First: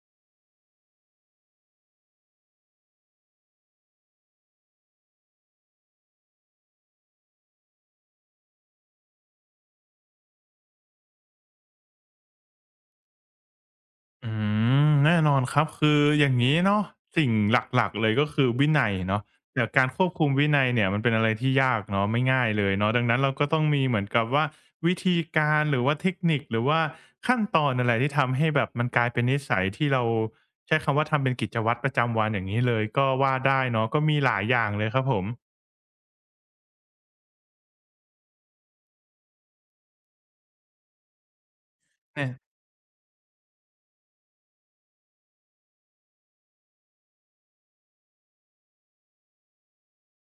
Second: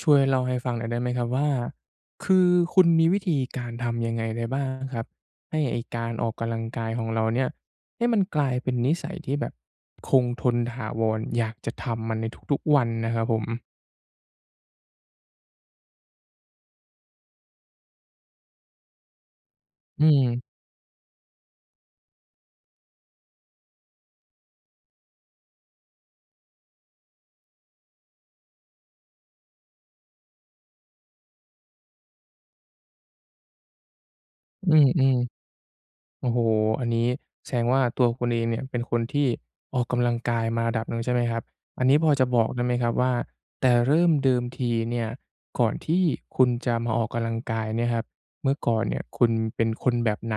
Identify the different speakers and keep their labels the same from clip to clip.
Speaker 1: ช่วยเล่าให้ฟังหน่อยได้ไหมครับว่าคือคุณมีวิธีการทำยังไงได้บ้างครับให้ไอ้การออกกำลังกายของเราเนี่ยให้มันกลายเป็นนิสัยที่แบบคงทนถาวรอยากจะทำมันในทุกๆวันนะครับผม
Speaker 2: อืมแน่นอนครับคืออย่างนี้เนาะสิ่งหลักๆเลยก็คือวินัยเนาะแต่การค
Speaker 1: อื
Speaker 2: วบ
Speaker 1: ม
Speaker 2: คุมวินัยเนี่ยมันเป็นอะไรที่ยากเนาะไม่ง่ายเลยเนาะดังนั้นเราก็ต้องมีเหมือนกับว่าวิธีการหรือว่าเทคนิคหรือว่าขั้นตอนอะไรที่ทำให้แบบมันกลายเป็นนิสัยที่เราใช้คำว่าทำเป็นกิจวัตรประจำวันอย่างงี้เลยก็ว่าได้เนาะก็มีหลายอย่าง
Speaker 1: อื
Speaker 2: เลยครับผ
Speaker 1: ม
Speaker 2: ม
Speaker 1: ๆ โอ้โฮอันนี้แสดงว่าตัวคุณเองเนี่ยเป็นคนที่ออกกำลังกายมาระดับหนึ่งใช่ไหมครับอันนี้พอจะ
Speaker 2: เนี่ย
Speaker 1: บอกได้ไหมครับว่าแต่เริ่มเดิมทีเนี่ยก่อนที่คุณจะมาออกกำลังกายเนี่ยครับเมื่อก่อนเนี่ยคุณเป็นคนแบบไหน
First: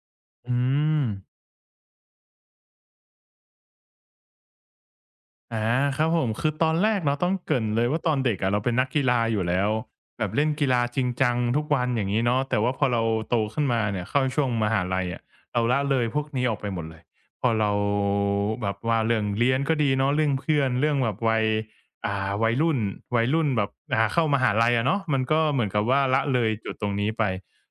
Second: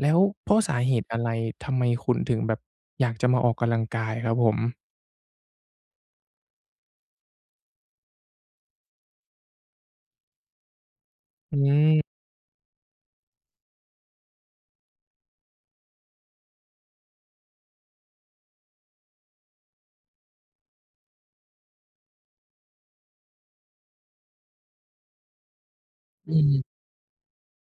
Speaker 1: แล้วเพ
Speaker 2: อื
Speaker 1: ราะสาเหตุ
Speaker 2: ม
Speaker 1: อะไรทำไมคุณถึงแบบอยากจะมาออกกำลังกายครับผม
Speaker 2: อาครับผมคือตอนแรกเนาะต้องเกริ่นเลยว่าตอนเด็กอะเราเป็นนักกีฬาอยู่แล้วแบบเล่นกีฬาจริงจัง
Speaker 1: อื
Speaker 2: ทุกวันอย่าง
Speaker 1: ม
Speaker 2: งี้เนาะแต่ว่าพอเราโตขึ้นมาเนี่ยเข้าช่วงมหาลัยอะเราละเลยพวกนี้ออกไปหมดเลยพอเราแบบว่าเรื่องเรียนก็ดีเนาะเรื่องเพื่อนเรื่องแบบวัยวัยรุ่นวัยรุ่นแบบเข้ามหาลัยอะเนาะมันก็เหมือนกับว่าละ
Speaker 1: อื
Speaker 2: เลยจุด
Speaker 1: ม
Speaker 2: ตรงนี้ไป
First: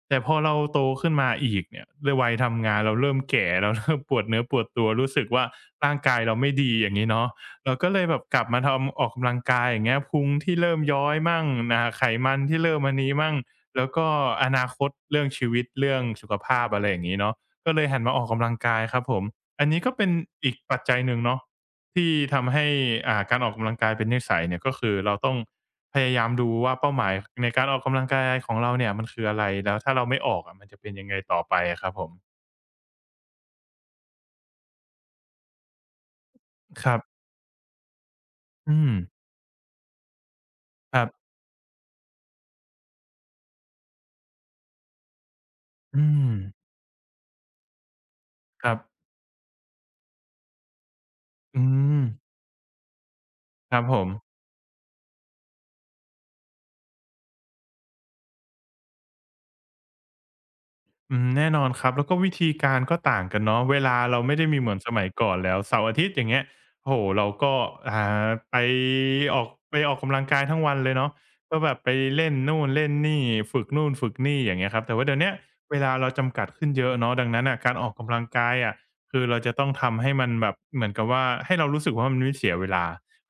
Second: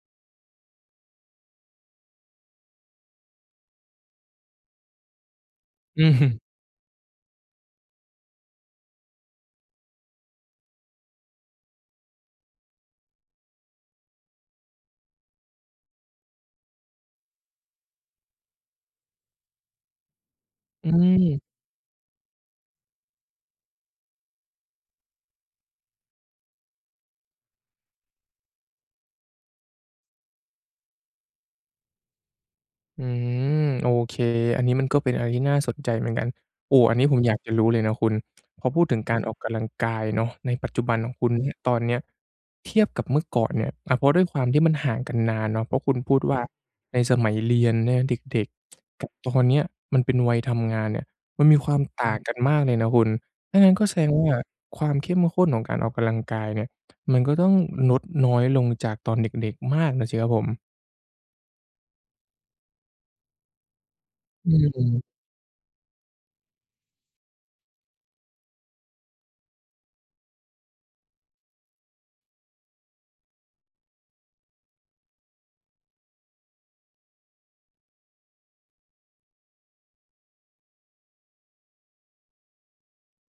Speaker 2: แต่พอเราโตขึ้นมาอีกเนี่ยด้วยวัยทำงานเราเริ่มแก่เรา เริ่มปวดเนื้อปวดตัวรู้สึกว่าร่าง
Speaker 1: อื
Speaker 2: กายเรา
Speaker 1: ม
Speaker 2: ไม่ดีอย่างงี้เนาะ เราก็เลยแบบกลับมาทำออกกำลังกายอย่างเงี้ยพุงที่เริ่มย้อยมั่งไขมันที่เริ่มอันนี้มั่งแล้วก็อนาคตเรื่องชีวิตเรื่องสุขภาพอะไรอย่างงี้เนาะก็เลยหันมาออกกำลังกายครับผมอันนี้ก็เป็นอีกปัจ
Speaker 1: อื
Speaker 2: จัยหนึ่งเนาะ
Speaker 1: ม
Speaker 2: ที่ทำให้การออกกำลังกายเป็นนิสัยเนี่ยก็คือเราต้องพยายามดูว่าเป้าหมายในการออกกำลังกายของเราเนี่ยมันคืออะไรแล้วถ้าเราไม่ออกอะมันจะเป็นยังไงต่อไปอะครับผม
Speaker 1: อืมโอเคอันนี้มันก็เป็นอะไรที่น่าสนใจเหมือนกันโอ้
Speaker 2: ค
Speaker 1: อั
Speaker 2: รั
Speaker 1: นนี้ผม
Speaker 2: บ
Speaker 1: อยากจะรู้เลยนะคุณพอ
Speaker 2: อื
Speaker 1: พูด
Speaker 2: ม
Speaker 1: ถึงการออกกำลังกายเนาะในปัจจุบั
Speaker 2: ค
Speaker 1: น
Speaker 2: รั
Speaker 1: ของคุ
Speaker 2: บ
Speaker 1: ณเนี่ยตอนเนี้ยเทียบกับเมื่อก่อนเนี่ยเพราะด้วยความที่มันห่างกันนานเนาะเพราะคุณ
Speaker 2: อื
Speaker 1: พูด
Speaker 2: ม
Speaker 1: ว่าในสมัยเรียนเนี่ยเด็ก
Speaker 2: ครับ
Speaker 1: ๆกับตอนเนี้ยมันเป็นวัยทำงานเนี่ยมันมี
Speaker 2: อื
Speaker 1: ความ
Speaker 2: ม
Speaker 1: ต่างกันมากเลยนะคุณถ้างั้
Speaker 2: ค
Speaker 1: น
Speaker 2: รั
Speaker 1: ก็
Speaker 2: บ
Speaker 1: แส
Speaker 2: ผ
Speaker 1: ด
Speaker 2: ม
Speaker 1: งว่าความเข้มข้นของการออกกำลังกายเนี่ยมันก็ต้องลดน้อยลงจากตอนเด็กๆมากน่ะสิครับผม
Speaker 2: อืมแน่นอนครับแล้วก็วิธีการก็ต่างกันเนาะเวลาเราไม่ได้
Speaker 1: อื
Speaker 2: มีเหมือนสมัย
Speaker 1: ม
Speaker 2: ก่อนแล้วเสาร์อาทิตย์อย่างเงี้ยโอ้โฮเราก็อ่าไปออกไปออกกำลังกายทั้งวันเลยเนาะก็แบบไปเล่นนู่นเล่นนี่ฝึกนู่นฝึกนี่อย่างเงี้ยครับแต่ว่าเดี๋ยวเนี้ยเวลาเราจำกัดขึ้นเยอะเนาะดังนั้นน่ะการออกกำลังกายอะคือเราจะต้องทำให้มันแบบเหมือนกับว่าให้เรารู้สึกว่ามันไม่เสียเวลา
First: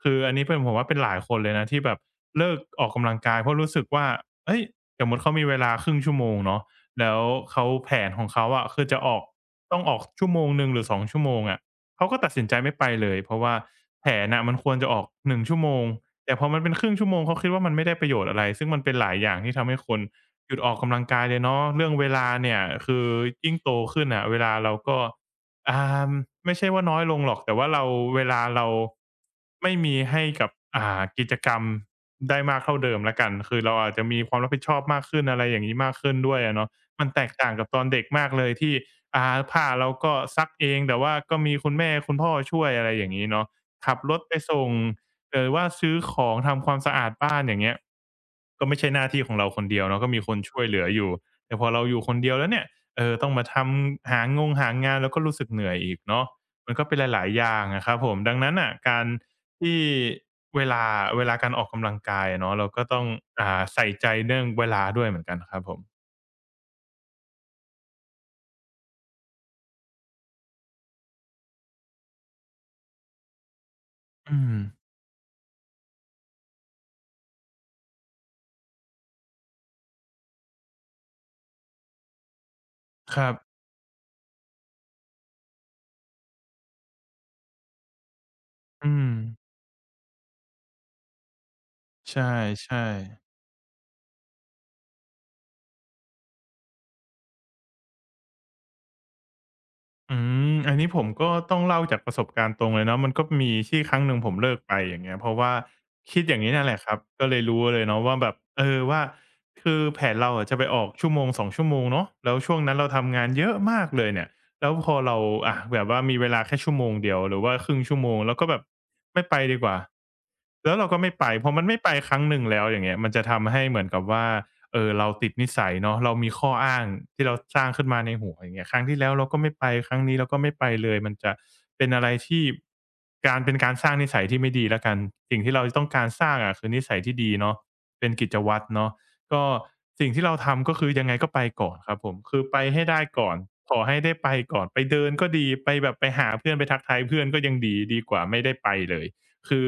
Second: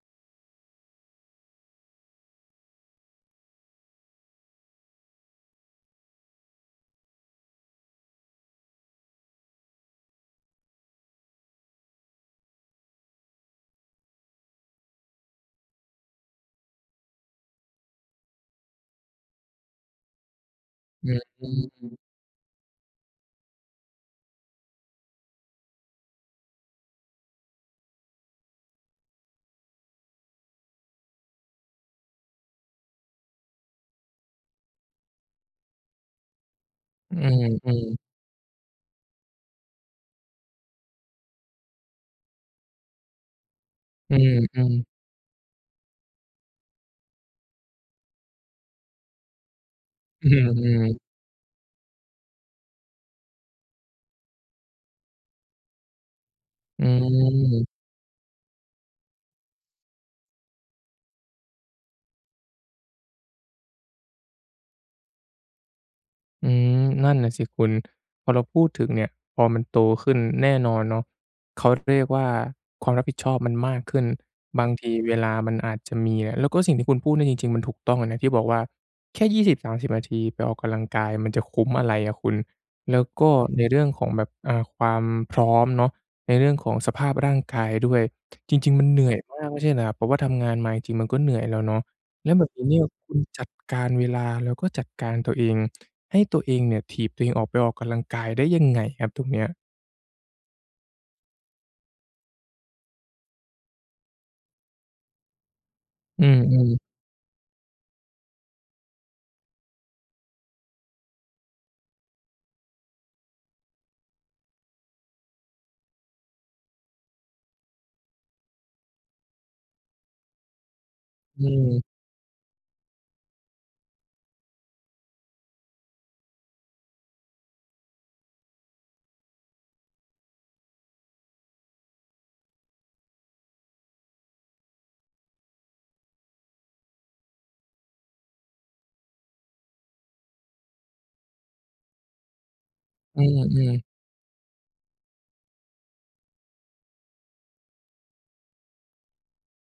Speaker 2: คืออันนี้เป็นผมว่าเป็นหลายคนเลยนะที่แบบเลิกออกกำลังกายเพราะรู้สึกว่าเฮ้ยสมมุติเขามีเวลาครึ่งชั่วโมงเนาะ แล้วเขาแผนของเขาอะคือจะออกต้องออกชั่วโมงหนึ่งหรือสองชั่วโมงอะเขาก็ตัดสินใจไม่ไปเลยเพราะว่าแผนน่ะมันควรจะออกหนึ่งชั่วโมงแต่พอมันเป็นครึ่งชั่วโมงเขาคิดว่ามันไม่ได้ประโยชน์อะไรซึ่งมันเป็นหลายอย่างที่ทำให้คนหยุดออกกำลัง
Speaker 1: อือ
Speaker 2: กายเลยเนาะ
Speaker 1: ฮึ
Speaker 2: เรื่องเวลาเนี่ยคือยิ่งโตขึ้นน่ะเวลาเราก็อ่าไม่ใช่ว่าน้อยลงหรอกแต่ว่าเราเวลาเราไม่มีให้กับกิจกรรมได้มากเท่าเดิมแล้วกันคือเราอาจจะมีความรับผิดชอบมากขึ้นอะไรอย่างงี้มากขึ้นด้วยอะเนาะ มัน
Speaker 1: อื
Speaker 2: แตกต่างกับต
Speaker 1: ม
Speaker 2: อนเด็ก
Speaker 1: ๆ
Speaker 2: มากเลยที่ผ้าเราก็ซักเองแต่ว่าก็มีคุณแม่คุณพ่อช่วยอะไรอย่างงี้เนาะขับร
Speaker 1: อื
Speaker 2: ถไปส่ง
Speaker 1: มๆ
Speaker 2: หรือว่าซื้อของทำความสะอาดบ้านอย่างเงี้ยก็ไม่ใช่หน้าที่ของเราคนเดียวเนาะก็มี
Speaker 1: อื
Speaker 2: คนช่วยเหลือ
Speaker 1: มๆ
Speaker 2: อยู่แต่พอเราอยู่คนเดียวแล้วเนี่ยเออต้องมาทำหางงหางานแล้วก็รู้สึกเหนื่อยอีกเนาะมัน
Speaker 1: อื
Speaker 2: ก็เป็นหลายๆอย่าง
Speaker 1: ม
Speaker 2: อะครับผมดังนั้นน่ะการที่เวลาเวลาการออกกำลังกายอะเนาะเราก็ต้องใส่ใจเรื่องเวลาด้วยเหมือนกันครับผม
Speaker 1: อืมนั่นน่ะสิคุณพอเราพูดถึงเนี่ยพอมันโตขึ้นแน่นอนเนาะเขาเรียกว่าความรับผิดชอบมันมากขึ้น
Speaker 2: อืม
Speaker 1: บางทีเวลามันอาจจะมีเนี่ยแล้วก็สิ่งที่คุณพูดเนี่ยจริงๆมันถูกต้องเลยนะที่บอกว่าแค่20-30นาทีไปออกกำลังกายมันจะคุ้มอะไรอะคุณแล้ว
Speaker 2: ค
Speaker 1: ก็
Speaker 2: รับ
Speaker 1: ในเรื่องของแบบความพร้อมเนาะในเรื่องของสภาพร่างกายด้วยจริงๆมั
Speaker 2: อื
Speaker 1: นเหนื่
Speaker 2: ม
Speaker 1: อยมากไม่ใช่เหรอครับเพราะว่าทำงานมาจริงๆมันก็เหนื่อยแล้วเนาะ
Speaker 2: ใช
Speaker 1: แล้วแบบนี้เนี่
Speaker 2: ่
Speaker 1: ยคุณ
Speaker 2: ๆ
Speaker 1: จัดการเวลาแล้วก็จัดการตัวเอง ให้ตัวเองเนี่ยถีบตัวเองออกไปออกกำลังกายได้ยังไงครับตรงเนี้ย
Speaker 2: อืมอันนี้ผมก็ต้องเล่าจากประสบการณ์ตรงเลยเนาะมันก็มีที่ครั้งหนึ่งผมเลิกไปอย่างเงี้ยเพราะว่าคิ
Speaker 1: อื
Speaker 2: ดอย่างนี้นั่น
Speaker 1: ม
Speaker 2: แหละค
Speaker 1: ๆ
Speaker 2: รับก็เลยรู้เลยเนาะว่าแบบเออว่าคือแผนเราอะจะไปออกชั่วโมง2ชั่วโมงเนาะแล้วช่วงนั้นเราทำงานเยอะมากเลยเนี่ยแล้วพอเราอะแบบว่ามีเวลาแค่ชั่วโมงเดียวหรือว่าครึ่งชั่วโมงเราก็แบบไม่ไปดีกว่าแล้วเราก็ไม่ไป
Speaker 1: อื
Speaker 2: พอมันไม่ไป
Speaker 1: ม
Speaker 2: ครั้งหนึ่งแล้วอย่างเงี้ยมันจะทำให้เหมือนกับว่า เออเราติดนิสัยเนาะเรามีข้ออ้างที่เราสร้างขึ้นมาในหัวอย่างเงี้ยครั้งที่แล้วเราก็ไม่ไปครั้งนี้เราก็ไม่ไปเลยมันจะเป็นอะไรที่การเป็นการสร้างนิสัยที่ไม่ดีแล้วกันสิ่งที่เราต้องการสร้างอะคือนิสัยที่ดีเนาะเป็นกิจวัตรเนาะก็สิ่งที่เราทำก็คือยังไงก็ไปก่อนครับผมคือไปให้ได้
Speaker 1: อื
Speaker 2: ก่อน
Speaker 1: ม
Speaker 2: ขอให้
Speaker 1: ๆ
Speaker 2: ได้ไปก่อนไปเดินก็ดีไปแบบไปหาเพื่อนไปทักทายเพื่อนก็ยังดีดีกว่าไม่ได้ไปเลยคือ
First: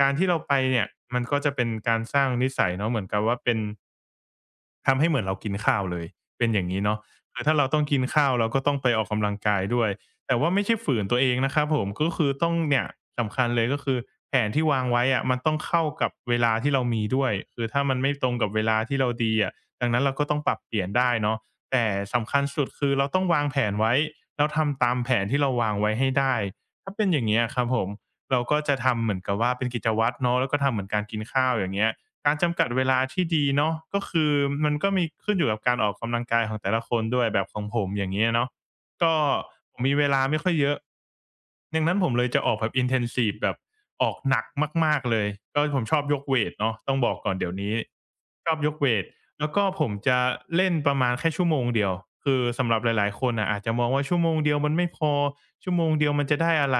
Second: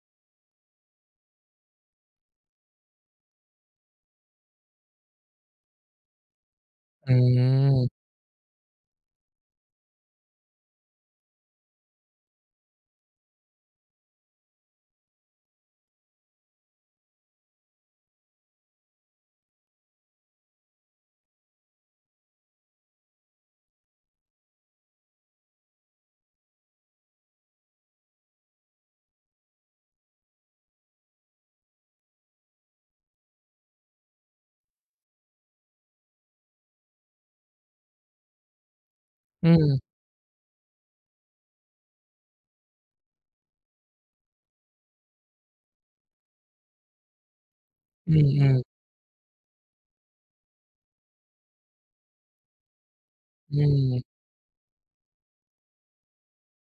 Speaker 2: การที่เราไปเนี่ยมันก็จะเป็นการสร้างนิสัยเนาะเหมือนกับว่าเป็น ทำให้เหมือนเรากินข้าวเลยเป็นอย่างนี้เนาะ
Speaker 1: อื
Speaker 2: คือถ้าเราต้องกิน
Speaker 1: ม
Speaker 2: ข้าวเราก็ต้องไปออกกำลังกายด้วยแต่ว่าไม่ใช่ฝืนตัวเองนะครับผมก็คือต้องเนี่ยสำคัญเลยก็คือแผนที่วางไว้อะมันต้องเข้ากับเวลาที่เรามีด้วยคือถ้ามันไม่ตรงกับเวลาที่เราดีอะดังนั้นเราก็ต้องปรับเปลี่ยนได้เนาะแต่สำคัญสุดคือเราต้องวางแผนไว้แล้วทำตามแผนที่เราวางไว้ให้ได้ถ้าเป็นอย่างเงี้ยอะครับผมเราก็จะทำเหมือนกับว่าเป็นกิจวัตรเนาะแล้วก็ทำเหมือนการกินข้าวอย่างเงี้ย การจำกัดเวลาที่ดีเนาะก็คือมันก็มีขึ้นอยู่กับการออกกำลังกายของแต่ละคนด้วยแบบของผมอย่างงี้เนาะก็
Speaker 1: อื
Speaker 2: ผ
Speaker 1: ม
Speaker 2: มมีเวลาไม่ค่อยเยอะดังนั้นผมเลยจะออกแบบ intensive แบบออกหนักมากๆเลยก็ผมชอบยกเวตเนาะต้องบอกก่อนเดี๋ยวนี้
Speaker 1: อื
Speaker 2: ชอ
Speaker 1: ม
Speaker 2: บย
Speaker 1: ๆ
Speaker 2: กเวต แล้วก็ผมจะเล่นประมาณแค่ชั่วโมงเดียวคือสำหรับหลายๆคนน่ะอา
Speaker 1: อื
Speaker 2: จจะมองว่าชั่วโมงเดียวมันไม่พอ ชั่วโมงเดียวมันจะได้อะไร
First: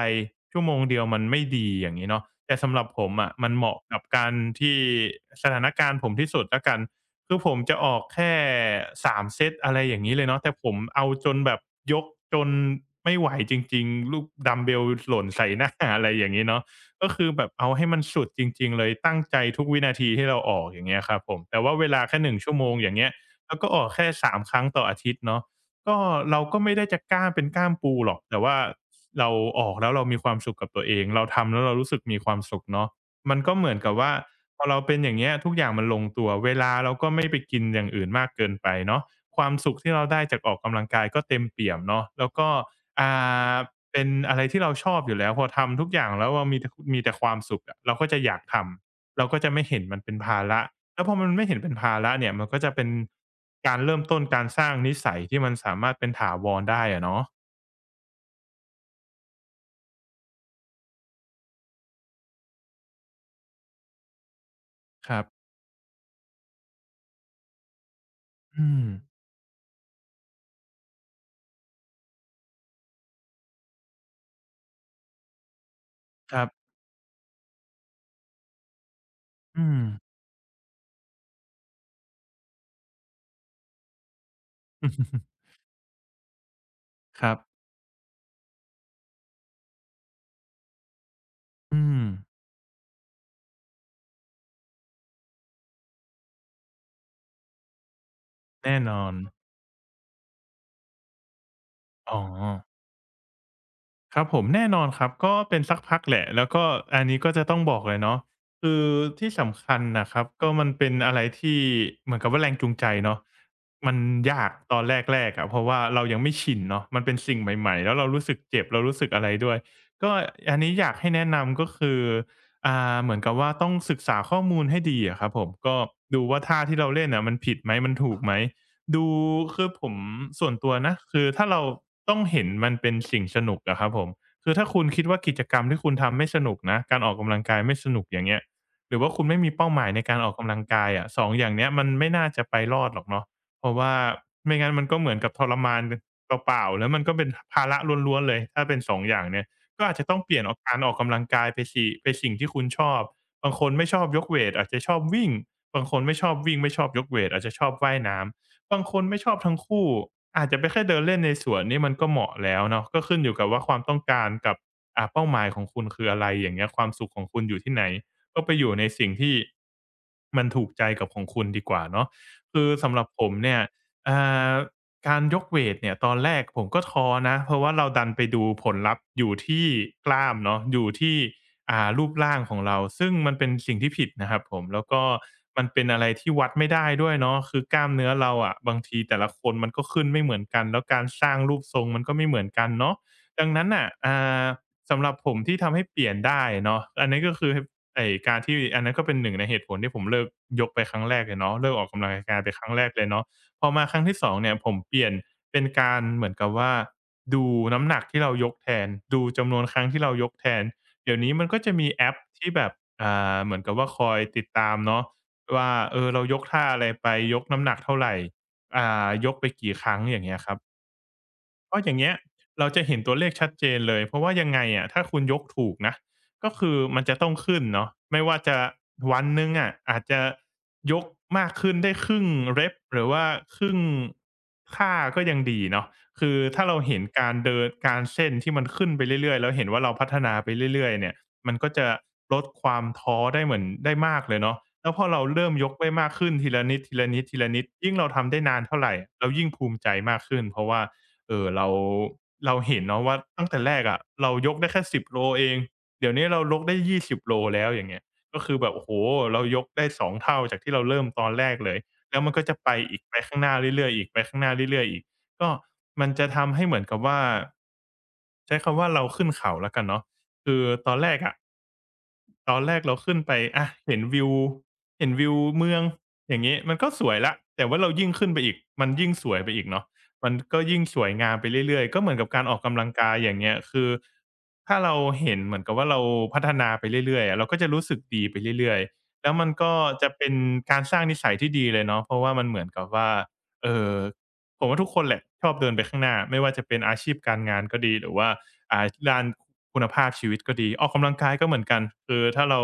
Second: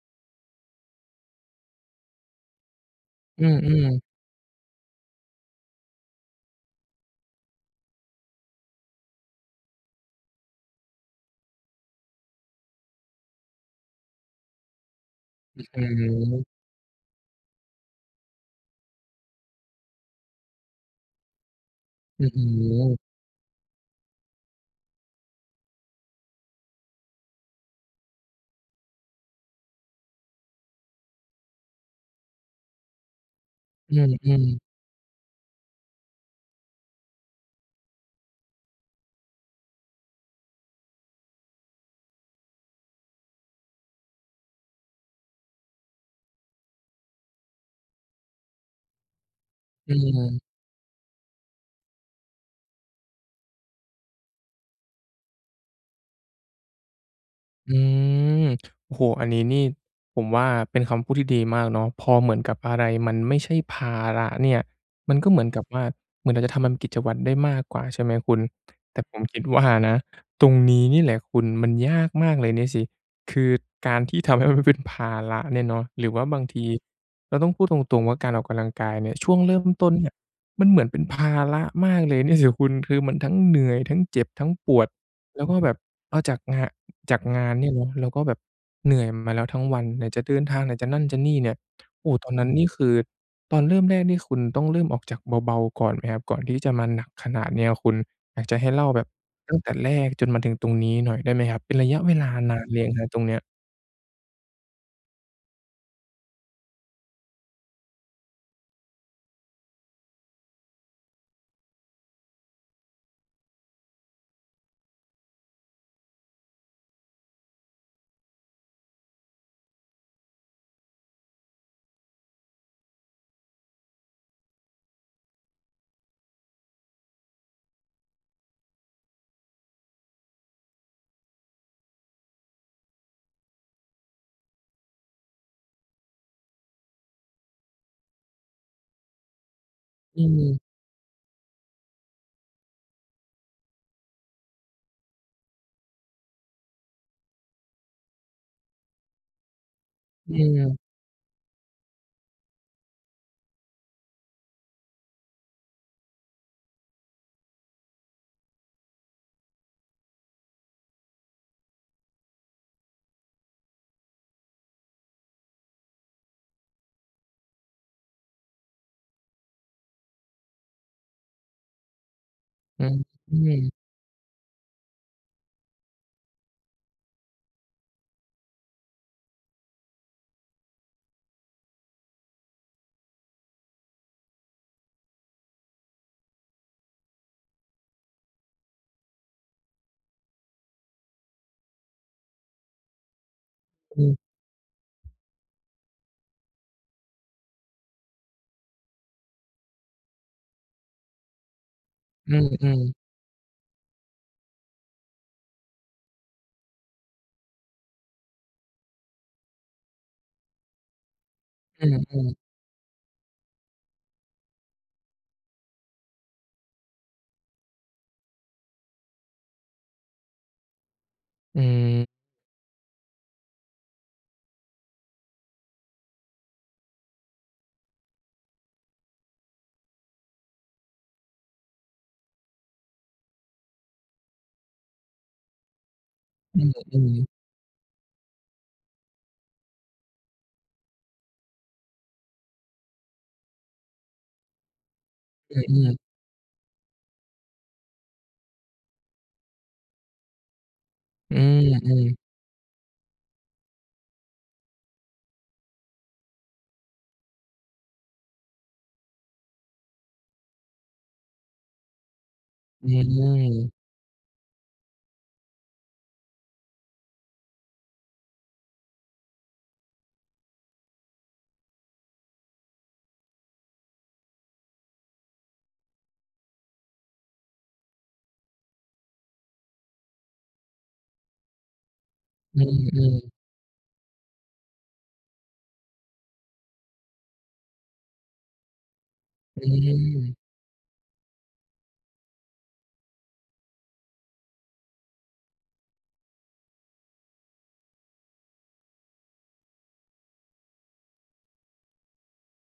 Speaker 2: ชั่วโมงเดียวมันไม่ดีอย่างงี้เนาะแต่สำหรับผมอะ
Speaker 1: มอ
Speaker 2: มันเห
Speaker 1: ื
Speaker 2: มาะ
Speaker 1: มๆ
Speaker 2: กับการที่สถานการณ์ผมที่สุดแล้วกันคือผมจะออกแค่3เซตอะไรอย่างงี้เลยเนาะแต่ผมเอาจนแบบยกจนไม่ไหวจริงๆลูกดัมบ์เบลหล่นใส่ห
Speaker 1: อื้อ
Speaker 2: น้า
Speaker 1: ฮื
Speaker 2: อะไรอย่างงี้
Speaker 1: อ
Speaker 2: เนาะ ก็คือแบบเอาให้มันสุดจริงๆเลยตั้งใจทุกวินาทีที่เราออกอย่างเงี้ยครับผมแต่ว่าเวลาแค่
Speaker 1: อื้
Speaker 2: ห
Speaker 1: อ
Speaker 2: นึ่ง
Speaker 1: ฮื
Speaker 2: ชั่วโมงอย่าง
Speaker 1: อ
Speaker 2: เงี้ยแล้วก็ออกแค่3 ครั้งต่ออาทิตย์เนาะก็เราก็ไม่ได้จะกล้ามเป็นกล้ามปูหรอกแต่ว่าเราออกแล้วเรามีความสุขกับตัวเองเราทำแล้วเรารู้สึกมีความสุขเนาะมันก็เหมือนกับว่า
Speaker 1: อืม
Speaker 2: พอ
Speaker 1: ๆ
Speaker 2: เราเป็นอย่างเงี้ยทุกอย่างมันลงตัวเวลาเราก็ไม่ไปกินอย่างอื่นมากเกินไปเนาะความสุขที่เราได้จากออกกำลังกายก็เต็มเปี่ยมเนาะแล้วก็อ่า เป็นอะไรที่เราชอบอยู่แล้วพอทำทุกอย่างแล้วว่ามีแต่ความสุขอะเราก็จะอยากทำเราก็จะไม่เห็น
Speaker 1: อื
Speaker 2: มันเป็นภา
Speaker 1: ม
Speaker 2: ระแล้วพอมันไม่เห็นเป็นภาระเนี่ยมันก็จะเป็นการเริ่มต้นการสร้างนิสัยที่มันสามารถเป็นถาวรได้อะเนาะ
Speaker 1: อืมโอ้โฮอันนี้นี่ผมว่าเป็นคำพูดที่ดีมากเนาะพอเหมือนกับอะไรมันไม่ใช่ภาระเนี่ย
Speaker 2: ค
Speaker 1: มัน
Speaker 2: รับ
Speaker 1: ก็เหมือนกับว่าเหมือนเราจะทำมันเป็นกิจวัตรได้มากกว่าใช่ไหมคุณ
Speaker 2: อืม
Speaker 1: แต่ผมคิดว่านะตรงนี้นี่แหละคุณมันยากมากเลยเนี่ยสิคือการที่ทำให้มันเป็นภาระเนี่ยเนาะหรือว่า
Speaker 2: ค
Speaker 1: บาง
Speaker 2: รั
Speaker 1: ที
Speaker 2: บ
Speaker 1: เราต้องพูดตรงๆว่าการออกกำลังกายเนี่ยช่วงเริ่
Speaker 2: อื
Speaker 1: ม
Speaker 2: ม
Speaker 1: ต้นเนี่ยมันเหมือนเป็นภาระมากเลยเนี่ยสิคุณคือมันทั้งเหนื่อยทั้งเจ็บทั้งปวด แล้วก็แบบเอาจากงะ จาก
Speaker 2: ครับ
Speaker 1: งานเนี่ยเนาะเราก็แบบเหนื่อยมาแล้วทั้งวันไหนจะเดินทางไหนจะนั่นจะนี่เนี่ย
Speaker 2: อืม
Speaker 1: โอ้ตอนนั้นนี่คือตอนเริ่มแรกนี่คุณต้องเริ่มออกจากเบาๆก่อนไหมครับก่อนที่จะมาหนักขนาดเนี้ยคุณอยากจะให้
Speaker 2: แน่
Speaker 1: เล่า
Speaker 2: น
Speaker 1: แบ
Speaker 2: อ
Speaker 1: บ
Speaker 2: น
Speaker 1: ตั้งแต่แรกจนมาถึงตรงนี้หน่อยได้ไหมครับเป็นระยะเว
Speaker 2: อ๋อ
Speaker 1: ลานานหรือยังครับตรงเนี้ย
Speaker 2: ครับผมแน่นอนครับก็เป็นสักพักแหละแล้วก็อันนี้ก็จะต้องบอกเลยเนาะคือที่สำคัญนะครับก็มันเป็นอะไรที่เหมือนกับว่าแรงจูงใจเนาะมันยากตอนแรกๆอะเพราะว่าเรายังไม่ชินเนาะมันเป็นสิ่งใหม่ๆแล้วเรารู้สึกเจ็บเรารู้สึกอะไรด้วยก็อันนี้อยากให้แนะนำก็คือเหมือนกับว่าต้องศึกษาข้อมูลให้ดีอะครับผมก็ดูว่าท่าที่เราเล่นน่ะมันผิดไหมมันถูกไหม ดูคือผมส่วนตัวนะคือถ้าเราต้องเห็นมันเป็นสิ่งสนุกอะครับผมคือถ้าคุณคิดว่ากิจกรรมที่คุณทำไม่สนุกนะการออกกำลังกายไม่สนุกอย่างเงี้ยหรือว่าคุณไม่มีเป้าหมายในกา
Speaker 1: อื
Speaker 2: รออกกำลัง
Speaker 1: ม
Speaker 2: กายอะสองอย่างเนี้ยมันไม่น่าจะไปรอดหรอกเนาะเพราะว่าไม่งั้นมันก็เหมือนกับทรมานเปล่าๆแล้วมันก็เป็นภาระล้วนๆเลยถ้าเป็น2องอย่างเนี่ยก็อาจจะต้องเป
Speaker 1: อื
Speaker 2: ลี่ยนเอาการออก
Speaker 1: ม
Speaker 2: กำลังกายไปไปสิ่งที่คุณชอบบางคนไม่ชอบยกเวตอาจจะชอบวิ่งบางคนไม่ชอบวิ่งไม่ชอบยกเวตอาจจะชอบว่ายน้ำ บางคนไม่ชอบทั้งคู่อาจจะไปแค่เดินเล่นในสวนนี่มันก็เหมาะแล้วเนาะก็ขึ้นอยู่กับว่าความต้องการกับเป้าหมายของคุณคืออะไรอย่างเงี้ยความสุขของคุณอยู่ที่ไหนก็ไปอยู่ในสิ่งที่มันถูกใจกับของคุณดีกว่าเนาะคือ
Speaker 1: อื
Speaker 2: สำ
Speaker 1: ม
Speaker 2: หรับผม
Speaker 1: อืม
Speaker 2: เนี่ยอ่าการยกเวตเนี่ยตอนแรกผมก็ท้อนะเพราะว่าเราดันไปดูผลลัพธ์อยู่ที่กล้ามเนาะอยู่ที่ รูปร่างของเราซึ่งมันเป็นสิ่งที่ผิดนะครับผมแล้วก็มันเป็นอะไรที่วัดไม่ได้ด้วยเนาะคือกล้ามเนื้อเราอะบางทีแต่ละคนมันก็ขึ้นไม่เหมือนกันแล้วการสร้างรูปทรงมันก็ไม่เหมือนกันเนาะดังนั้นน่ะาสำหรับผมที่ทำให้เปลี่ยนได้เนาะอันนี้ก็คือไอ้การที่อันนั้นก็เป็นหนึ่งในเหตุผลที่ผมเลิกยกไปครั้งแรกเลยเนาะเลิกออกกำลัง
Speaker 1: อื
Speaker 2: กาย
Speaker 1: ม
Speaker 2: ไปค
Speaker 1: อื
Speaker 2: รั้ง
Speaker 1: ม
Speaker 2: แรกเลยเนาะพอมาครั้งที่สองเนี่ยผมเปลี่ยนเป็นการเหมือนกับว่าดูน้ำหนักที่เรายกแทนดูจำนวนครั้งที่เรายกแทน เดี๋ยวนี้มันก็จะ
Speaker 1: อื
Speaker 2: มี
Speaker 1: ม
Speaker 2: แอ
Speaker 1: อ
Speaker 2: ปที่แบบอ่เหมือนกับว่าคอยติดตามเนาะว่าเออเรายกท่าอะไรไปยกน้ำหนักเท่าไรยกไปกี่ครั้งอย่างเงี้ยครับ
Speaker 1: ื
Speaker 2: ก็อย่างเงี้ย
Speaker 1: ม
Speaker 2: เราจะเห็นตัวเลขชัดเจนเลย เพราะว่ายังไงอะถ้าคุณยกถูกนะก็คือมันจะต้องขึ้นเนาะไม่ว่าจะวันหนึ่งอะอาจจะยกมากขึ้นได้ครึ่งเร p หรือว่าครึ่งค่าก็ยังดีเนาะคือ
Speaker 1: อื
Speaker 2: ถ้า
Speaker 1: ม
Speaker 2: เรา
Speaker 1: อื
Speaker 2: เห็นการ
Speaker 1: ม
Speaker 2: เดินการเส้นที่มันขึ้นไปเรื่อยๆแล้วเห็นว่าเราพัฒนาไปเรื่อยๆเนี่ยมันก็จะลดความท้อได้เหมือนได้มากเลยเนาะแล้วพอเราเริ่ม
Speaker 1: อื
Speaker 2: ยกได
Speaker 1: ม
Speaker 2: มากขึ้นทีละนิดทีละนิดทีละนิดยิ่งเราทำได้นานเท่าไหร่เรายิ่งภูมิใจมากขึ้นเพราะว่า
Speaker 1: อื
Speaker 2: เรา
Speaker 1: ม
Speaker 2: เห็นเนาะว่าตั้งแต่แรกอะเรายกได้แค่10โลเองเดี๋ยวนี้เรายกได้20โลแล้วอย่างเงี้ยก็คือแบบโอ้โฮเรายกได้2เท่าจากที่เราเริ่มตอนแรกเลยแล้วมันก็จะไป
Speaker 1: อื
Speaker 2: อีก
Speaker 1: อ
Speaker 2: ไป
Speaker 1: อื
Speaker 2: ข้างหน้า
Speaker 1: อ
Speaker 2: เรื่อยๆอีกไปข้างหน้าเรื่อยๆอีกก็มันจะทำให้เหมือนกับว่าใช้คำว่าเราขึ้นเขาแล้วกันเนาะคือตอนแรกอะ ตอนแรกเราขึ้นไปอะเห็นวิวเห็นวิวเมืองอย่างงี้มันก็สวยแล้วแต่ว่าเรายิ่งขึ้นไปอีกมันยิ่งสวยไปอีกเนาะมันก็ยิ่งสวยงามไปเรื่อยๆก็เหมือนกับการออ
Speaker 1: อื
Speaker 2: ก
Speaker 1: ม
Speaker 2: กำลัง
Speaker 1: อืมอื
Speaker 2: กายอย่า
Speaker 1: ม
Speaker 2: งเงี้ยคือถ้าเราเห็นเหมือนกับว่าเราพัฒนาไปเรื่อยๆอะเราก็จะรู้สึกดีไปเรื่อยๆแล้วมัน
Speaker 1: อื
Speaker 2: ก็
Speaker 1: มอื
Speaker 2: จะเป็น
Speaker 1: ม
Speaker 2: การสร้างนิสัยที่ดีเลยเนาะเพราะว่ามันเหมือนกับว่าเอ่อ ผมว่าทุกคนแหละชอบเดินไปข้างหน้าไม่ว่าจะเป็นอาชีพการงานก็ดีหรือว่าด้านคุณภาพชีวิตก็ดีออกกำลังกายก็เหมือนกันคือถ้าเรา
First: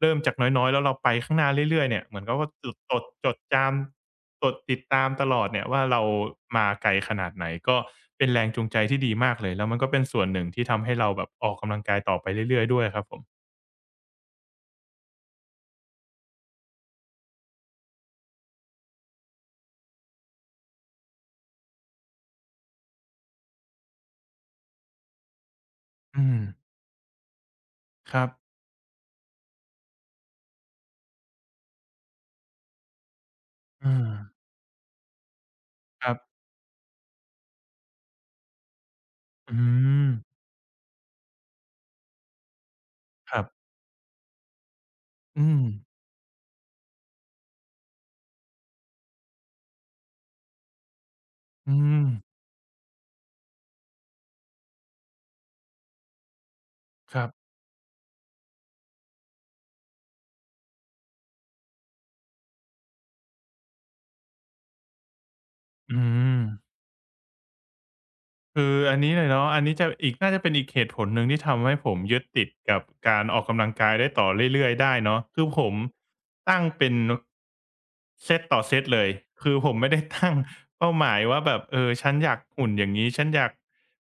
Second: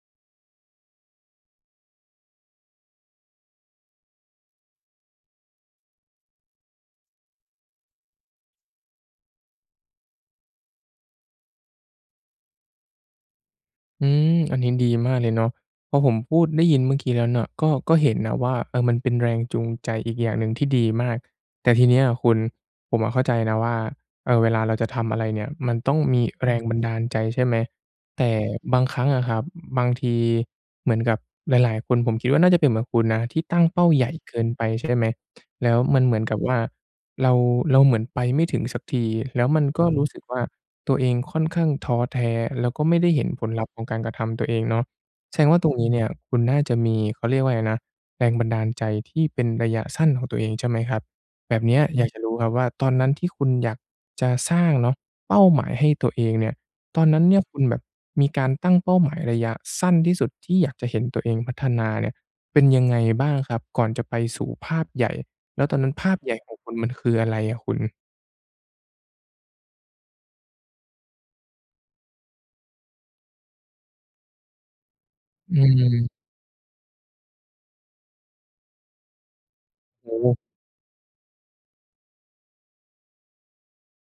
Speaker 2: เริ่มจากน้อยๆแล้วเราไปข้างหน้าเรื่อยๆเนี่ยเหมือนกับว่าจุดจดจดจำจดติดตามตลอดเนี่ยว่าเรามาไกลขนาดไหนก็เป็นแรงจูงใจที่ดีมากเลยแล้วมันก็เป็นส่วนหนึ่งที่ทำให้เราแบบออกกำลังกายต่อไปเรื่อยๆด้วยครับผม
Speaker 1: อืมอันนี้ดีมากเลยเนาะพอผมพูดได้ยินเมื่อกี้แล้วเนาะก็ก็เห็นนะว่าเออมันเป็นแรงจูงใจอีกอย่างหนึ่งที่ดีมากแต่ทีเนี้ยอะคุณผมอะเข้าใจนะว่าเออเวลาเราจะทำอะไรเนี่ยมันต้องมี
Speaker 2: อืม
Speaker 1: แรงบันดาลใจใช่ไหม
Speaker 2: ค
Speaker 1: แต่
Speaker 2: รับ
Speaker 1: บางครั้งอะครับบางทีเหมือนกับหลายๆคนผมคิดว่าน่าจะเป็นเหมือนคุณนะที่ตั้ง
Speaker 2: เอ
Speaker 1: เป้าใหญ่
Speaker 2: อ
Speaker 1: เกินไปใช่ไหมแล้วมัน
Speaker 2: ค
Speaker 1: เห
Speaker 2: รั
Speaker 1: มือนกับ
Speaker 2: บ
Speaker 1: ว่าเราเหมือนไปไม่ถึงสักทีแล้ว
Speaker 2: อื
Speaker 1: มันก็รู้
Speaker 2: ม
Speaker 1: สึกว่า ตัวเองค่อนข้างท้อแท้แล้วก็ไม่ได้เห็น
Speaker 2: ครั
Speaker 1: ผ
Speaker 2: บ
Speaker 1: ลลัพธ์ของการกระทำตัวเองเนาะแสด
Speaker 2: อื
Speaker 1: งว่า
Speaker 2: ม
Speaker 1: ตรงนี้เนี่ยคุณน่าจะมีเขาเรียกว่าไรนะแรงบันดาลใจที่เป็นระยะสั้นของตัวเองใช่ไหมครับแบบ
Speaker 2: อื
Speaker 1: เนี้ยอ
Speaker 2: ม
Speaker 1: ยากจะรู้ครับว่าตอนนั้นที่คุณอยากจะสร้างเนาะเป้าหมายให้ตัวเองเนี่ยตอน
Speaker 2: ค
Speaker 1: นั้น
Speaker 2: รั
Speaker 1: เนี่ย
Speaker 2: บ
Speaker 1: คุณแบบมีการตั้งเป้าหมายระยะสั้นที่สุดที่อยากจะเห็นตัวเองพัฒนาเนี่ยเป็นยังไงบ้างครับก่อนจะไปสู่ภาพใหญ่แล้วตอนนั้น
Speaker 2: อื
Speaker 1: ภาพใหญ่
Speaker 2: ม
Speaker 1: ของคุณมันคืออะไรอะคุณ
Speaker 2: คืออันนี้เลยเนาะอันนี้จะอีกน่าจะเป็นอีกเหตุผลหนึ่งที่ทำให้ผมยึดติดกับการออกกำลังกายได้ต่อเรื่อยๆได้เนาะคือ
Speaker 1: อื
Speaker 2: ผม
Speaker 1: ม
Speaker 2: ตั้งเป็นเซตต่อเซตเลยคือผมไม่ได้
Speaker 1: โอ้โฮ
Speaker 2: ตั้งเป้าหมายว่าแบบเออฉันอยากหุ่นอย่างงี้ฉันอยาก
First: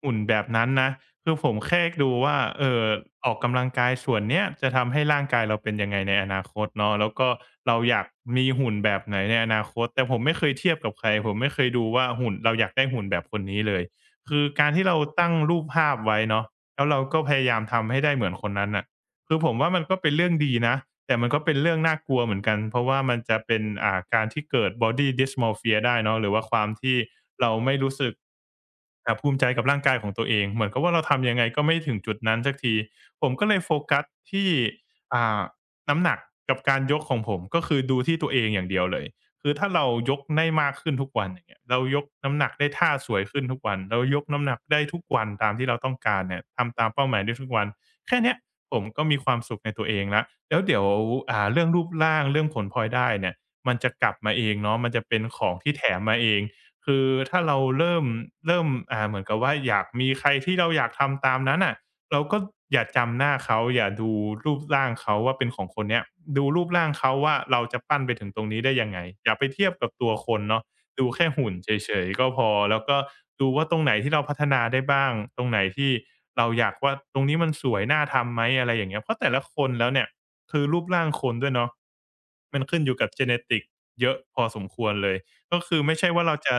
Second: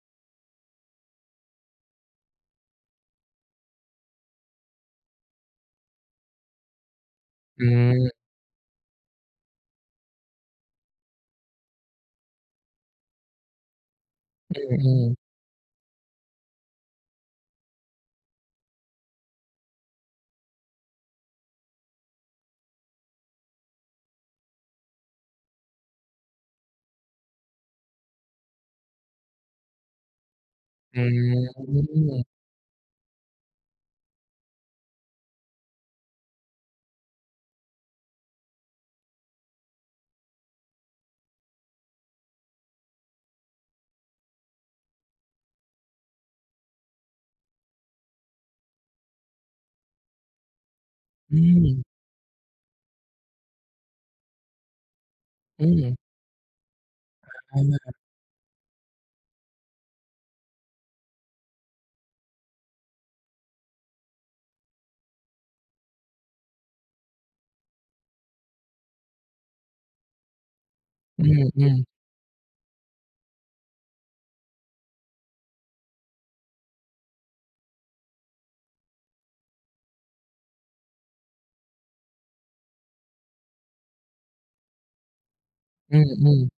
Speaker 2: หุ่นแบบนั้นนะคือผมแค่ดูว่าออกกำลังกายส่วนเนี้ยจะทำให้ร่างกายเราเป็นยังไงในอนาคตเนาะแล้วก็
Speaker 1: อื
Speaker 2: เราอ
Speaker 1: ม
Speaker 2: ยากมีหุ่นแบบไหนในอนาคตแต่ผมไม่เคยเทียบกับใครผมไม่เคยดูว่าหุ่นเราอยากได้หุ่นแบบคนนี้เลย คือการที่
Speaker 1: อื
Speaker 2: เรา
Speaker 1: ม
Speaker 2: ตั้งรูปภาพไว้เนาะแล้วเราก็พยายามทำให้ได้เหมือนคนนั้นน่ะคือผมว่ามันก็เป็นเรื่องดีนะแต่มันก็เป็นเรื่องน่ากลัวเหมือนกันเพราะว่ามันจะเป็นการที่เกิด body dysmorphia ได้เนาะหรือว่าความที่เราไม่รู้สึกภูมิใจกับร่างกายของตัวเองเหมือนกับว่า
Speaker 1: อื
Speaker 2: เราทำ
Speaker 1: ม
Speaker 2: ยังไงก็ไม่
Speaker 1: อื
Speaker 2: ถึง
Speaker 1: ม
Speaker 2: จุดนั้นสักทีผมก็เลยโฟกัสที่อ่าน้ำหนักกับการยกของผมก็คือดูที่ตัวเองอย่างเดียวเลย คือถ้าเรายกได้มากขึ้นทุกวันอย่างเงี้ยเรายกน้ำหนักได้ท่าสวยขึ้นทุกวันเรายกน้ำหนักได้ทุกวันตามที่เราต้องการเนี่ยทำตามเป้าหมายได้ทุกวันแค่เนี้ยผมก็มีความสุขในตัวเองแล้วแล้วเดี๋ยวเรื่องรูปร่างเรื่องผลพลอยได้เนี่ยมันจะกลับมาเองเนาะมันจะเป็นของ
Speaker 1: อื
Speaker 2: ที่แถ
Speaker 1: ม
Speaker 2: มมาเองคือถ้า
Speaker 1: อ
Speaker 2: เราเริ่
Speaker 1: า
Speaker 2: มเริ่มเหมือนกับว่าอยากมีใครที่เราอยากทำตามนั้นน่ะ เราก็อย่าจำหน้าเขาอย่าดูรูปร่างเขาว่าเป็นของคนเนี้ยดูรูปร่างเขาว่าเราจะปั้นไปถึงตรงนี้ได้ยังไงอย่าไปเทียบกับตัวคนเนาะดู
Speaker 1: อื
Speaker 2: แค่
Speaker 1: ม
Speaker 2: หุ่น
Speaker 1: อื
Speaker 2: เ
Speaker 1: ม
Speaker 2: ฉยๆก็พอแล้วก็ดูว่าตรงไหนที่เราพัฒนาได้บ้างตรงไหนที่เราอยากว่าตรงนี้มันสวยน่าทำไหมอะไรอย่างเงี้ยเพราะแต่ละคนแล้วเนี่ยคือรูปร่างคนด้วยเนาะมันขึ้นอยู่กับ Genetic เยอะพอสมควรเลยก็คือ
Speaker 1: อื
Speaker 2: ไม่
Speaker 1: ม
Speaker 2: ใช่ว่า
Speaker 1: อื
Speaker 2: เรา
Speaker 1: ม
Speaker 2: จะ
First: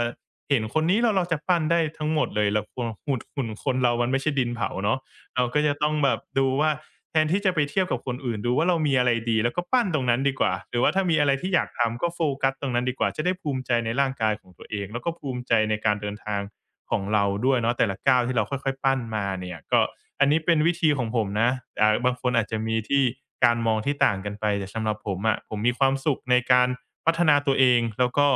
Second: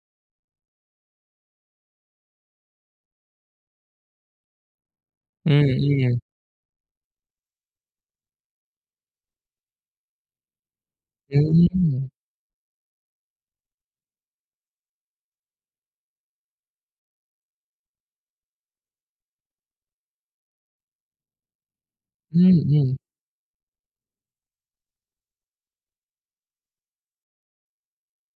Speaker 2: เห็นคนนี้แล้วเราจะปั้นได้ทั้งหมดเลยเราควรหุ่นคนเรามันไม่ใช่ดินเผาเนาะ เรา
Speaker 1: อื
Speaker 2: ก็
Speaker 1: ม
Speaker 2: จะ
Speaker 1: อื
Speaker 2: ต้องแบบ
Speaker 1: ม
Speaker 2: ดูว่าแทนที่จะไปเทียบกับคนอื่นดูว่าเรามีอะไรดีแล้วก็ปั้นตรงนั้นดีกว่าหรือว่าถ้ามีอะไร
Speaker 1: อื
Speaker 2: ที่อยากทำก็โฟ
Speaker 1: ม
Speaker 2: กัสตรงนั้นดีกว่าจะได้ภูมิใจในร่างกายของตัวเองแล้วก็ภูมิใจในการเดินทางของเราด้วยเนาะแต่ละก้าวที่เราค่อยๆปั้นมาเนี่ยก็อันนี้เป็นวิธีของผมนะบางคน
Speaker 1: อื
Speaker 2: อาจ
Speaker 1: ม
Speaker 2: จะมี
Speaker 1: อืม
Speaker 2: ที่การมองที่ต่างกันไปแต่สำหรับผมอะผมมีความสุขในการพัฒนาตัวเองแล้วก็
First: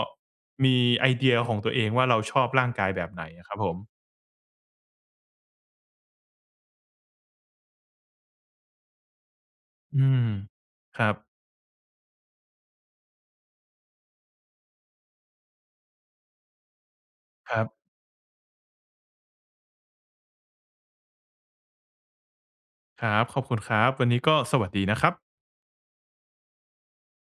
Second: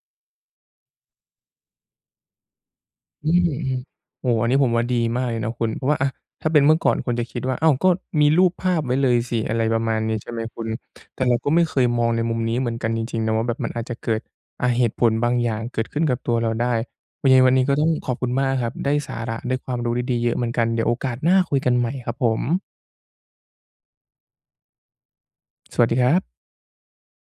Speaker 2: มีไอเดียของตัวเองว่าเราชอบร่างกายแบบไหน
Speaker 1: อืม
Speaker 2: อะครับผ
Speaker 1: อื
Speaker 2: ม
Speaker 1: มโอ้โฮอันนี้ผมว่าดีมากเลยนะคุณเพราะว่าอะถ้าเป็นเมื่อก่อนคนจะคิดว่าอ้าวก็มีรูปภาพไว้เลยสิอะไรประมาณ
Speaker 2: อื
Speaker 1: นี้
Speaker 2: ม
Speaker 1: ใช่ไหมคุณ
Speaker 2: ครับ
Speaker 1: แต่เราก็ไม่เคยมองในมุมนี้เหมือนกันจริงๆนะว่าแบบมันอาจจะเกิดเหตุผลบางอย่างเกิดขึ้นกับตัวเราได้ยังไงวั
Speaker 2: ค
Speaker 1: น
Speaker 2: รั
Speaker 1: นี้ก็
Speaker 2: บ
Speaker 1: ต้องขอบคุณมากครับได้สาระได้ความรู้ดีๆเยอะเหมือนกันเดี๋ยวโอกาสหน้าคุยกันใหม่ครับผม
Speaker 2: ครับ ขอบคุณครับ วันนี้ก็สวัสดีนะครับ
Speaker 1: สวัสดีครับ